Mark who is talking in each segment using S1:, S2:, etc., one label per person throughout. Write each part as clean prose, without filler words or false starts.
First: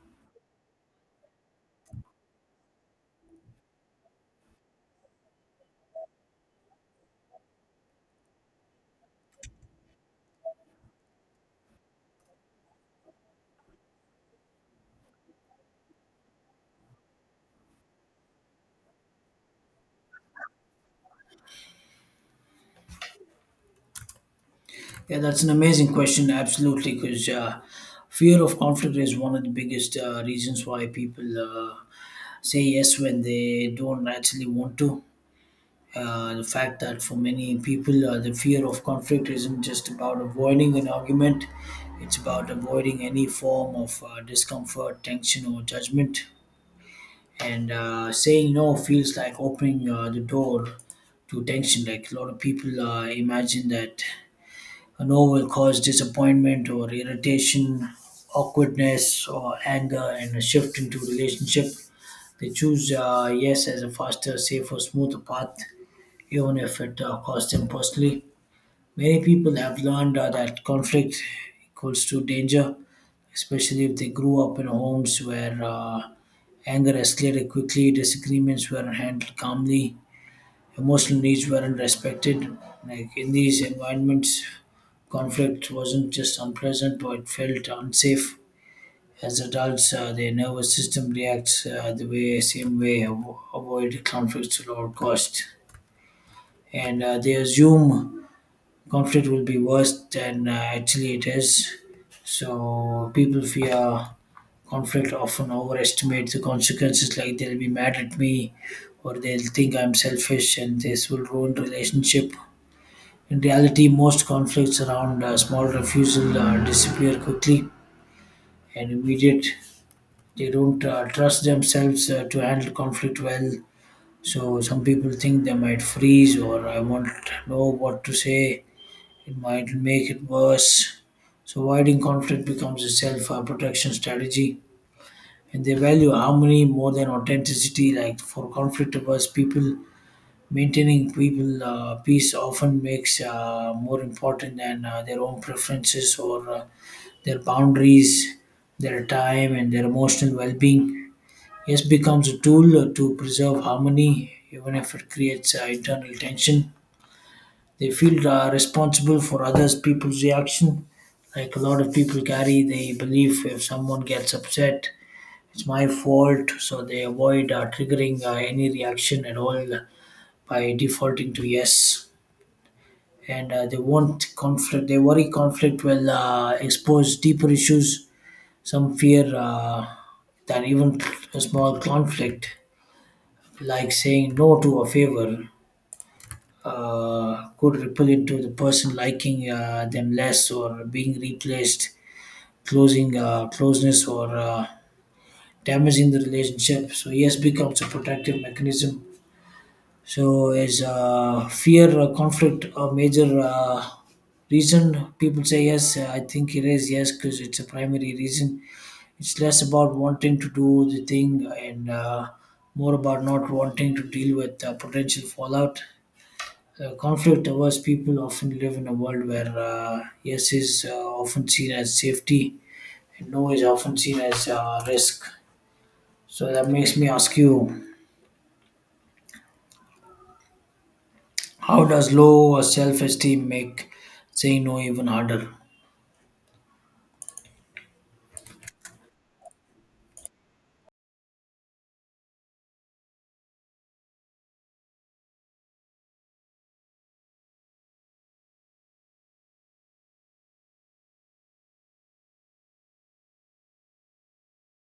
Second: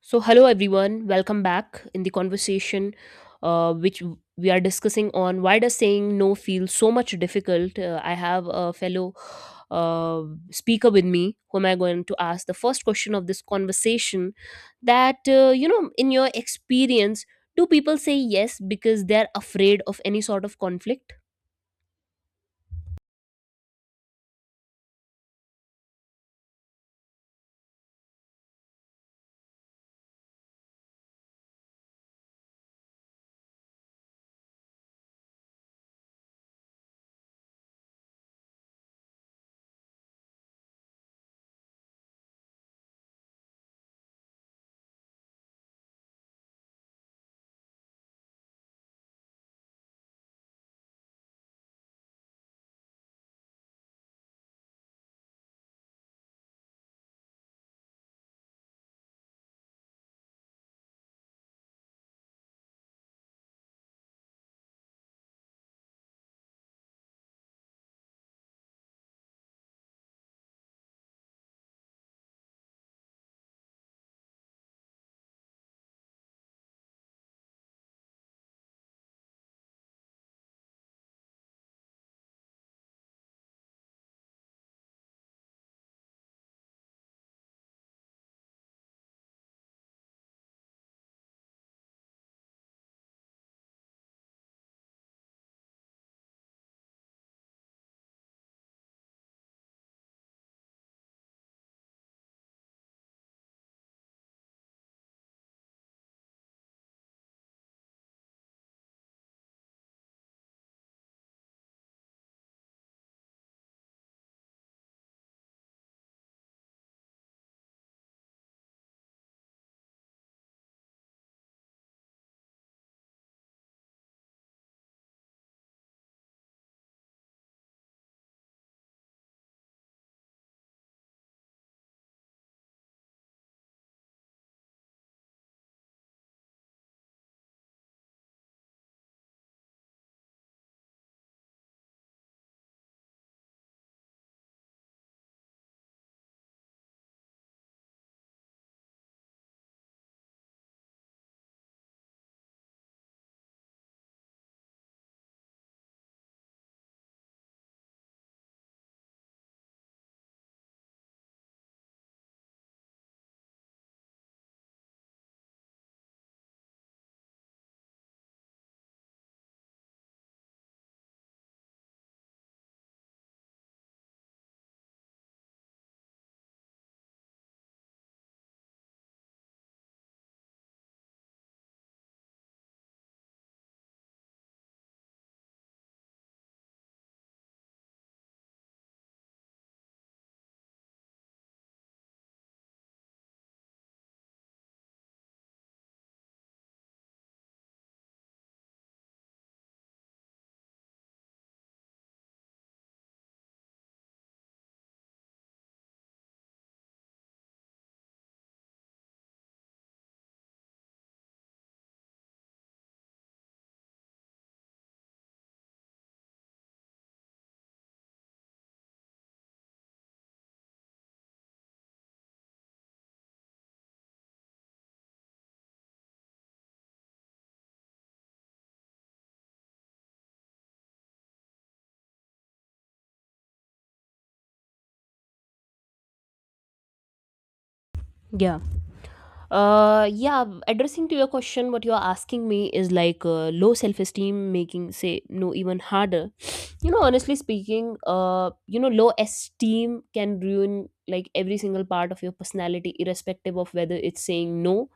S1: So, hello everyone, welcome back in the conversation which w- we are discussing on why does saying no feel so much difficult. I have a fellow uh, speaker with me whom I'm going to ask the first question of this conversation that, in your experience, do people say yes because they're afraid of any sort of conflict?
S2: Yeah, that's an amazing question. Absolutely, because fear of conflict is one of the biggest reasons why people say yes when they don't actually want to. The fact that for many people, the fear of conflict isn't just about avoiding an argument, it's about avoiding any form of discomfort, tension, or judgment. And saying no feels like opening the door to tension. Like a lot of people imagine that a no will cause disappointment or irritation, awkwardness or anger, and a shift into relationship. They choose yes as a faster, safer, smoother path, even if it costs them personally. Many people have learned that conflict equals to danger, especially if they grew up in homes where anger escalated quickly, disagreements were handled calmly, emotional needs weren't respected. Like in these environments, conflict wasn't just unpleasant, but it felt unsafe. As adults, their nervous system reacts the way, same way, avoid conflicts at all cost. And they assume conflict will be worse than actually it is. So people fear conflict, often overestimate the consequences, like they'll be mad at me or they'll think I'm selfish and this will ruin relationship. In reality, most conflicts around small refusal disappear quickly and immediate. They don't trust themselves to handle conflict well. So some people think they might freeze or I won't know what to say. It might make it worse. So avoiding conflict becomes a self-protection strategy, and they value harmony more than authenticity. Like for conflict-averse people, maintaining people peace often makes more important than their own preferences or their boundaries, their time, and their emotional well-being. Yes becomes a tool to preserve harmony, even if it creates internal tension. They feel responsible for others' people's reaction. Like a lot of people carry the belief if someone gets upset, it's my fault, so they avoid triggering any reaction at all by defaulting to yes. And they want conflict, they worry conflict will expose deeper issues. Some fear that even a small conflict like saying no to a favor could ripple into the person liking them less or being replaced, closing closeness or damaging the relationship. So yes, becomes a protective mechanism. So is fear or conflict a major reason people say yes? I think it is yes because it's a primary reason. It's less about wanting to do the thing and more about not wanting to deal with potential fallout. Conflict averse people often live in a world where yes is often seen as safety and no is often seen as risk. So that makes me ask you how does low self esteem make saying no even harder?
S1: Yeah, addressing to your question, what you're asking me is like low self esteem making, say, no, even harder. You know, honestly speaking, low esteem can ruin like every single part of your personality, irrespective of whether it's saying no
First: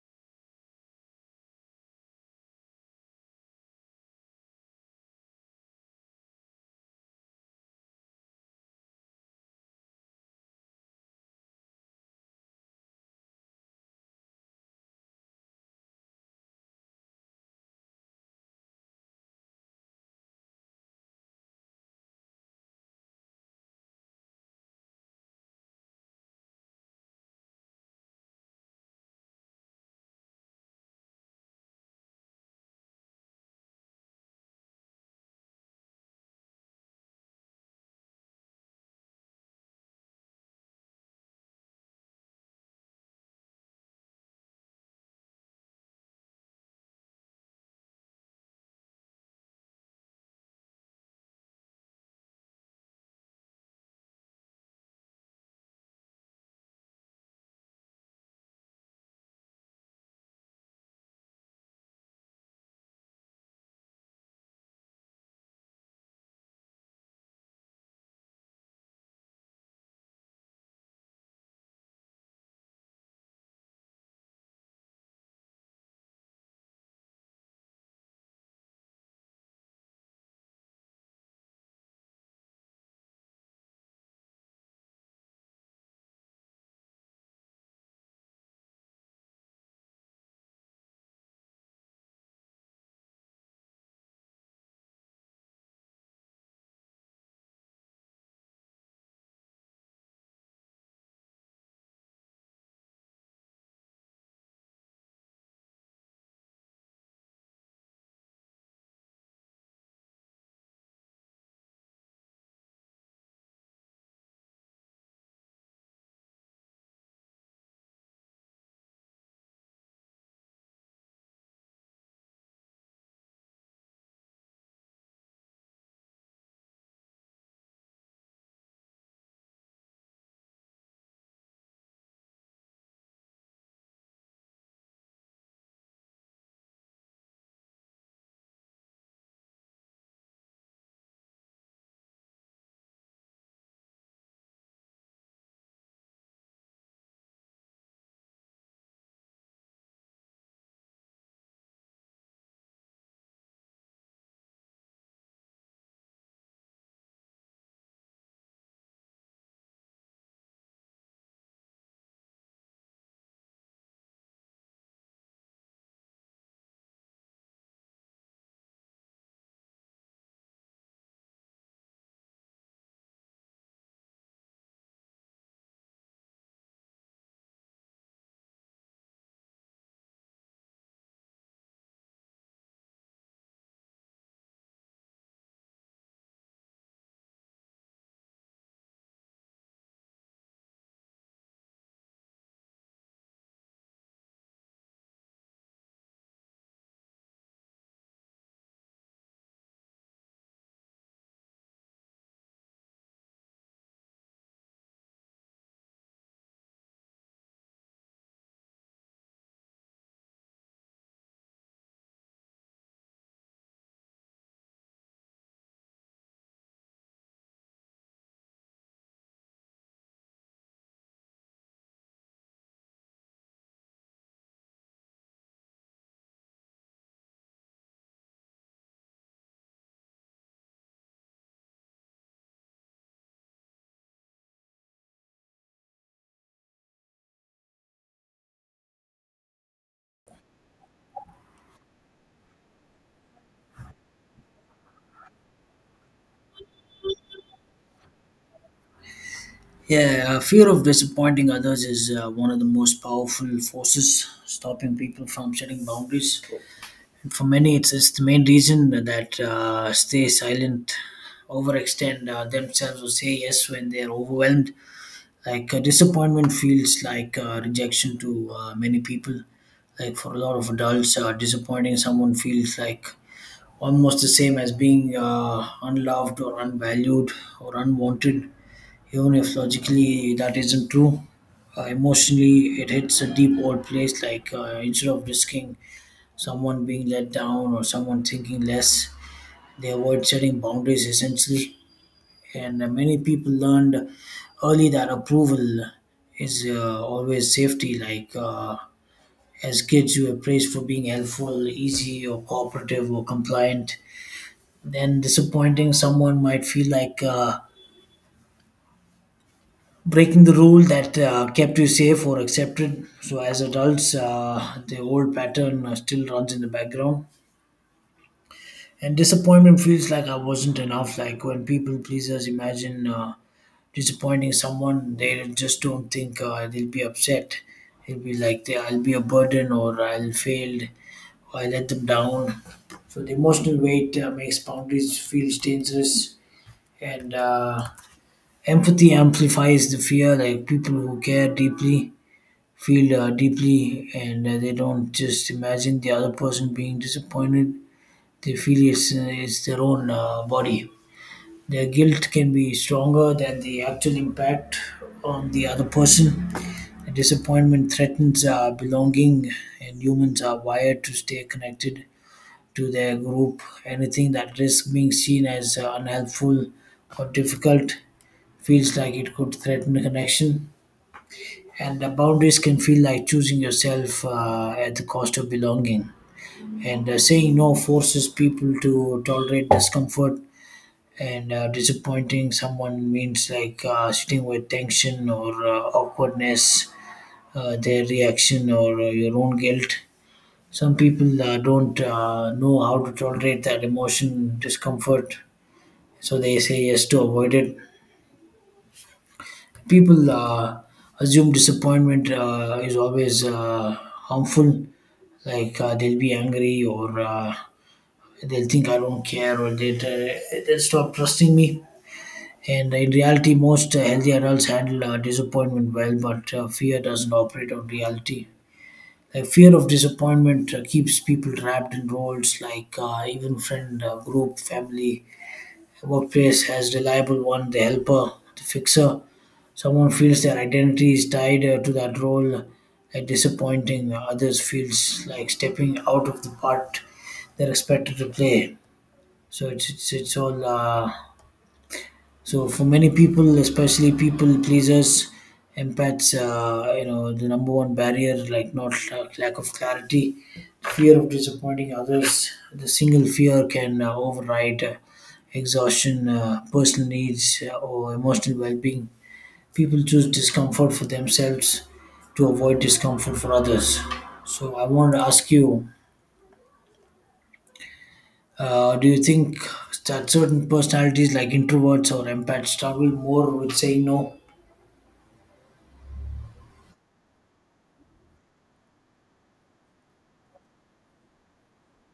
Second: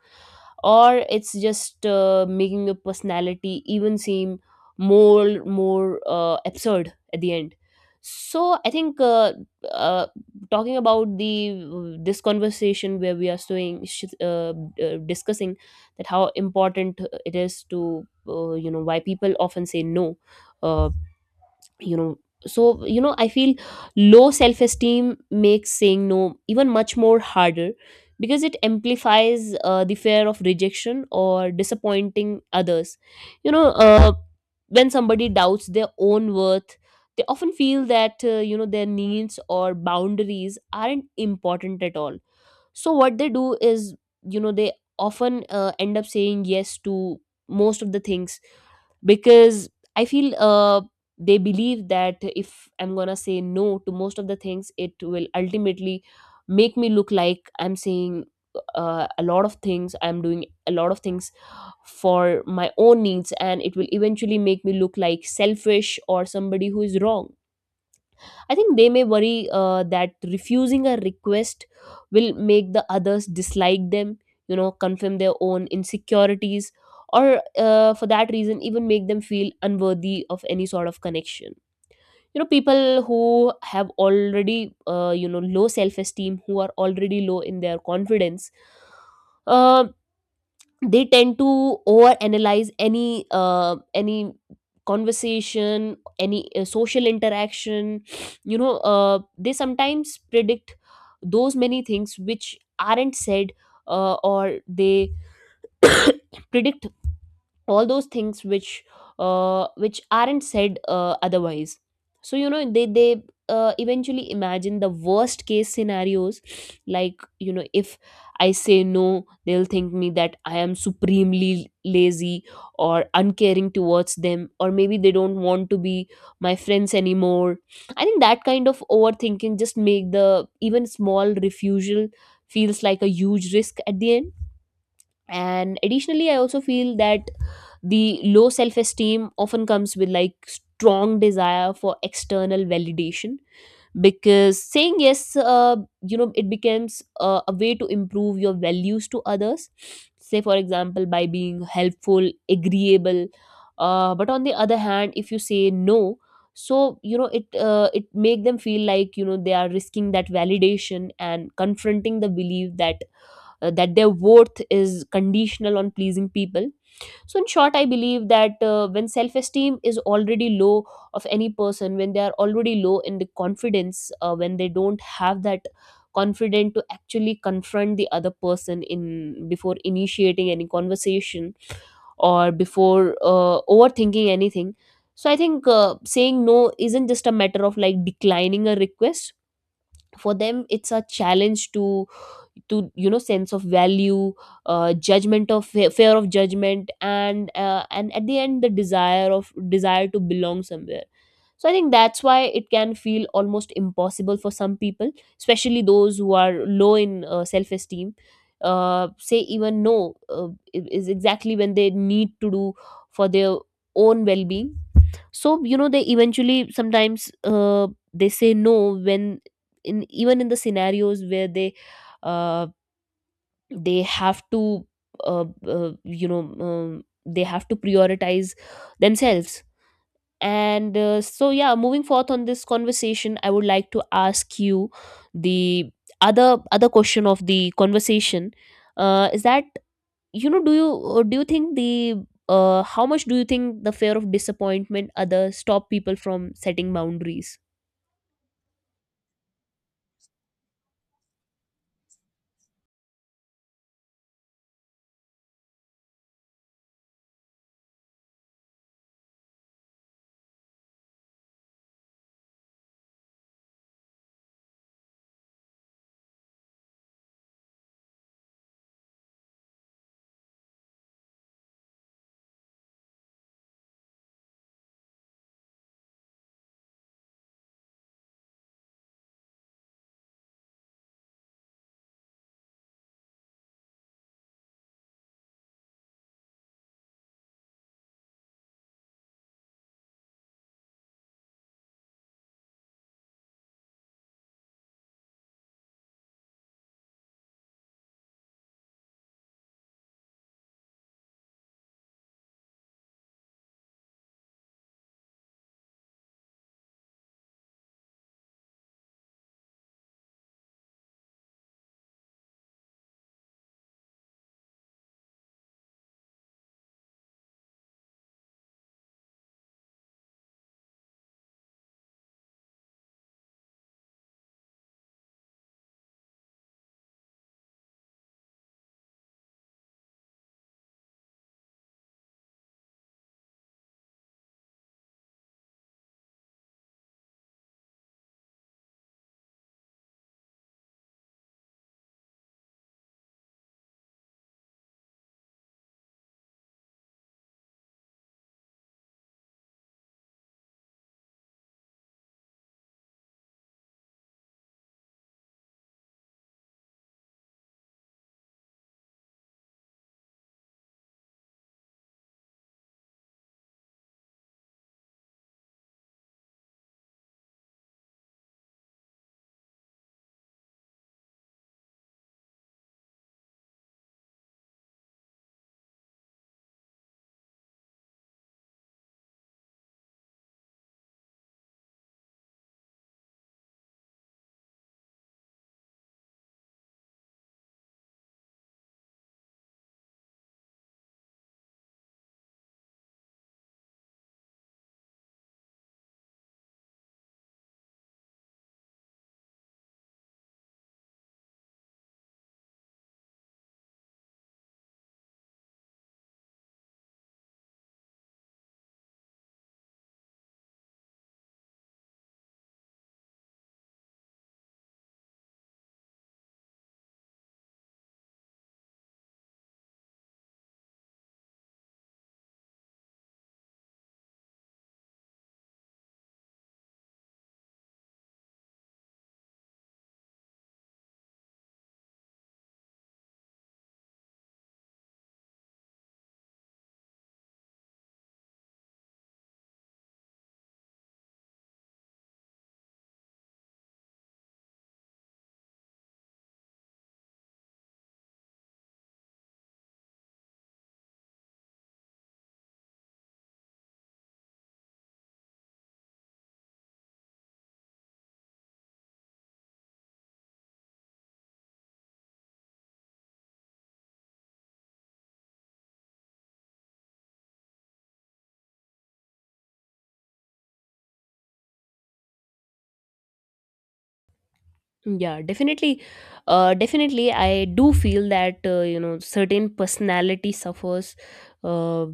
S1: or it's just making your personality even seem more absurd at the end. So I think uh, talking about the this conversation where we are doing discussing that how important it is to, you know, why people often say no uh, you know so, you know, I feel low self esteem makes saying no even much more harder because it amplifies the fear of rejection or disappointing others. you know uh, when somebody doubts their own worth, they often feel that, you know, their needs or boundaries aren't important at all. So what they do is, you know, they often end up saying yes to most of the things because I feel they believe that if I'm gonna say no to most of the things, it will ultimately make me look like I'm saying a lot of things, I'm doing a lot of things for my own needs, and it will eventually make me look like selfish or somebody who is wrong. I think they may worry that refusing a request will make the others dislike them, you know, confirm their own insecurities, or for that reason, even make them feel unworthy of any sort of connection. You know, people who have already, low self esteem, who are already low in their confidence, um they tend to overanalyze any conversation, any social interaction. You know, they sometimes predict those many things which aren't said, or they predict all those things which, which aren't said otherwise. So, you know, they eventually imagine the worst case scenarios, like, you know, if I say no, they'll think me that I am supremely lazy or uncaring towards them, or maybe they don't want to be my friends anymore. I think that kind of overthinking just make the even small refusal feels like a huge risk at the end. And additionally, I also feel that the low self esteem often comes with like strong desire for external validation, because saying yes, you know, it becomes a way to improve your values to others, say for example by being helpful, agreeable, but on the other hand, if you say no, so, you know, it it make them feel like, you know, they are risking that validation and confronting the belief that, that their worth is conditional on pleasing people. So, in short, I believe that when self esteem is already low of any person, when they are already low in the confidence, when they don't have that confident to actually confront the other person in before initiating any conversation or before overthinking anything, so I think saying no isn't just a matter of like declining a request. For them it's a challenge to you know sense of value, judgment of fear of judgment, and, at the end, the desire to belong somewhere. So I think that's why it can feel almost impossible for some people, especially those who are low in self esteem, say even no, is exactly when they need to do for their own well being. So, you know, they eventually sometimes, they say no when in even in the scenarios where they, uh, they have to, they have to prioritize themselves. And uh, so yeah, moving forth on this conversation, I would like to ask you the other question of the conversation. Is that, you know, do you think the how much do you think the fear of disappointment other stop people from setting boundaries?
S2: Yeah, fear of disappointing others is one of the most powerful forces stopping people from setting boundaries. And for many, it's the main reason that stay silent, overextend themselves, or say yes when they're overwhelmed. Disappointment feels like rejection to many people, like for a lot of adults disappointing someone feels like almost the same as being unloved or unvalued or unwanted, even if logically that isn't true. Emotionally it hits a deep old place, like instead of risking someone being let down or someone thinking less, they avoid setting boundaries essentially. And many people learned early that approval is always safety. Like as kids, you were praised for being helpful, easy, or cooperative, or compliant. Then disappointing someone might feel like breaking the rule that kept you safe or accepted. So as adults, the old pattern still runs in the background. And disappointment feels like I wasn't enough. Like when people pleasers imagine disappointing someone, they just don't think they'll be upset. They'll be like, they, I'll be a burden or I'll fail or I let them down. So the emotional weight makes boundaries feel dangerous, and empathy amplifies the fear. Like people who care deeply feel deeply, and they don't just imagine the other person being disappointed, they feel it's their own body. Their guilt can be stronger than the actual impact on the other person. The disappointment threatens belonging, and humans are wired to stay connected to their group. Anything that risks being seen as unhelpful or difficult feels like it could threaten the connection. And the boundaries can feel like choosing yourself at the cost of belonging. And saying no forces people to tolerate discomfort, and disappointing someone means like sitting with tension or awkwardness, their reaction or your own guilt. Some people don't know how to tolerate that emotion discomfort, so they say yes to avoid it. People assume disappointment is always harmful, like they'll be angry or they'll think I don't care or they'll stop trusting me. And in reality, most healthy adults handle disappointment well, but fear doesn't operate on reality. The fear of disappointment keeps people trapped in roles like even friend, group, family, workplace as reliable one, the helper, the fixer. Someone feels their identity is tied to that role. Disappointing others feels like stepping out of the part they're expected to play. So it's all. So for many people, especially people pleasers, empaths, you know, the number one barrier, like not lack of clarity, fear of disappointing others. The single fear can override exhaustion, personal needs, or emotional well-being. People choose discomfort for themselves to avoid discomfort for others. So I want to ask you, do you think that certain personalities like introverts or empaths struggle more with saying no?
S1: Yeah, definitely. Definitely, I do feel that, you know, certain personality suffers. Uh,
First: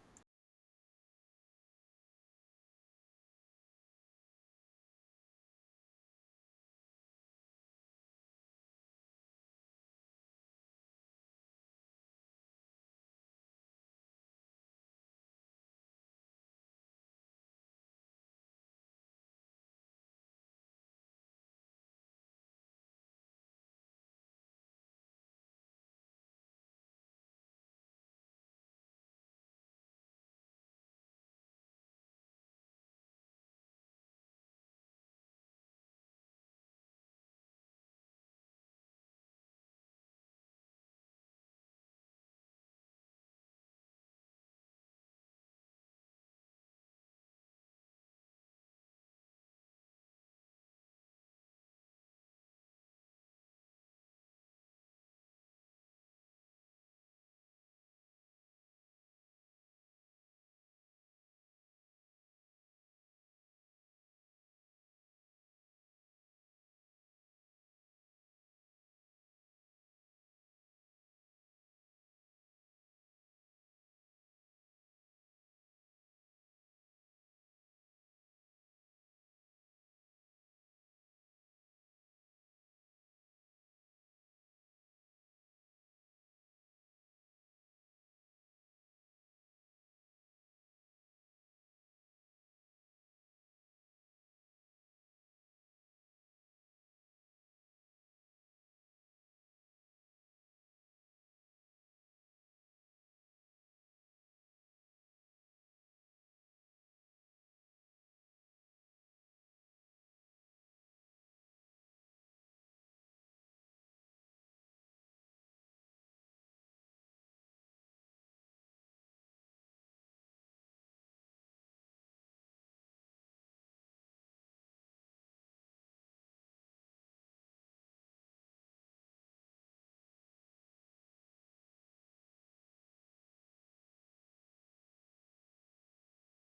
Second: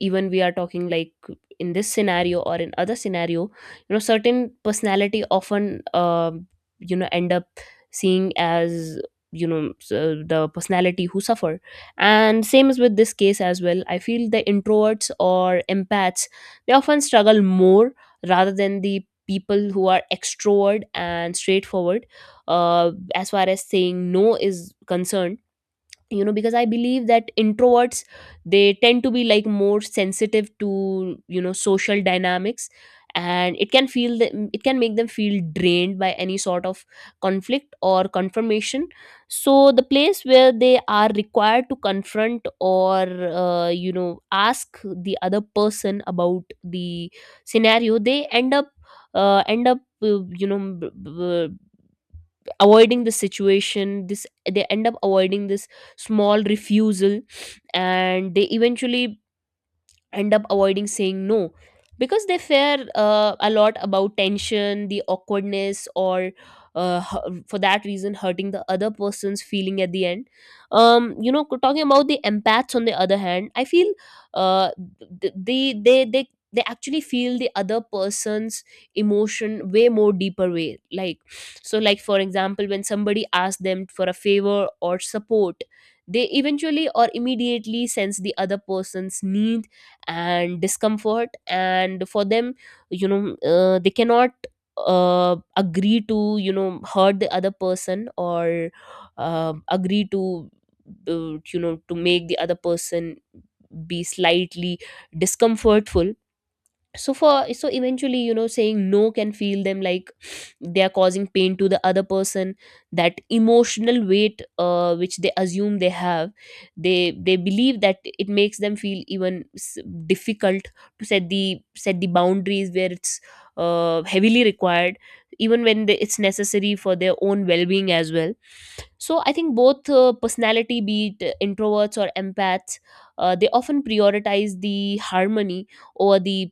S1: Even we are talking like in this scenario or in other scenario, you know, certain personality often you know end up seeing as, the personality who suffer, and same is with this case as well. I feel the introverts or empaths, they often struggle more rather than the people who are extrovert and straightforward, as far as saying no is concerned. You know, because I believe that introverts, they tend to be like more sensitive to, you know, social dynamics, and it can feel them, it can make them feel drained by any sort of conflict or confirmation. So the place where they are required to confront or, you know, ask the other person about the scenario, they end up, uh, end up uh, you know b- b- avoiding the situation. This They end up avoiding this small refusal, and they eventually end up avoiding saying no, because they fear a lot about tension, the awkwardness, or, for that reason, hurting the other person's feeling at the end. You know, talking about the empaths on the other hand, I feel uh they actually feel the other person's emotion way more deeper way, like, so like for example when somebody asks them for a favor or support, they eventually or immediately sense the other person's needs and discomfort, and for them, you know, they cannot, agree to, you know, hurt the other person, or agree to you know, to make the other person be slightly discomfortful. So eventually, you know, saying no can feel them like they are causing pain to the other person. That emotional weight which they assume they have, they believe that it makes them feel even difficult to set the boundaries where it's heavily required, even when they, it's necessary for their own well-being as well. So I think both personality, be it introverts or empaths, they often prioritize the harmony over the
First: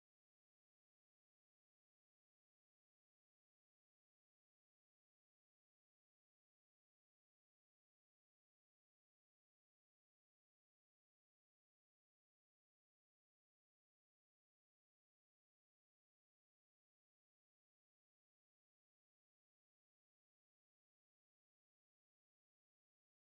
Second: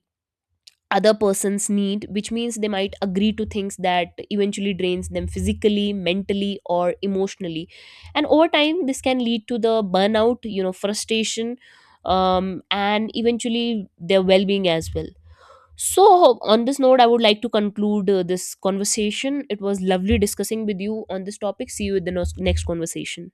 S1: other person's need, which means they might agree to things that eventually drains them physically, mentally, or emotionally, and over time this can lead to the burnout, you know, frustration, and eventually their well-being as well. So on this note, I would like to conclude this conversation. It was lovely discussing with you on this topic. See you in the next conversation.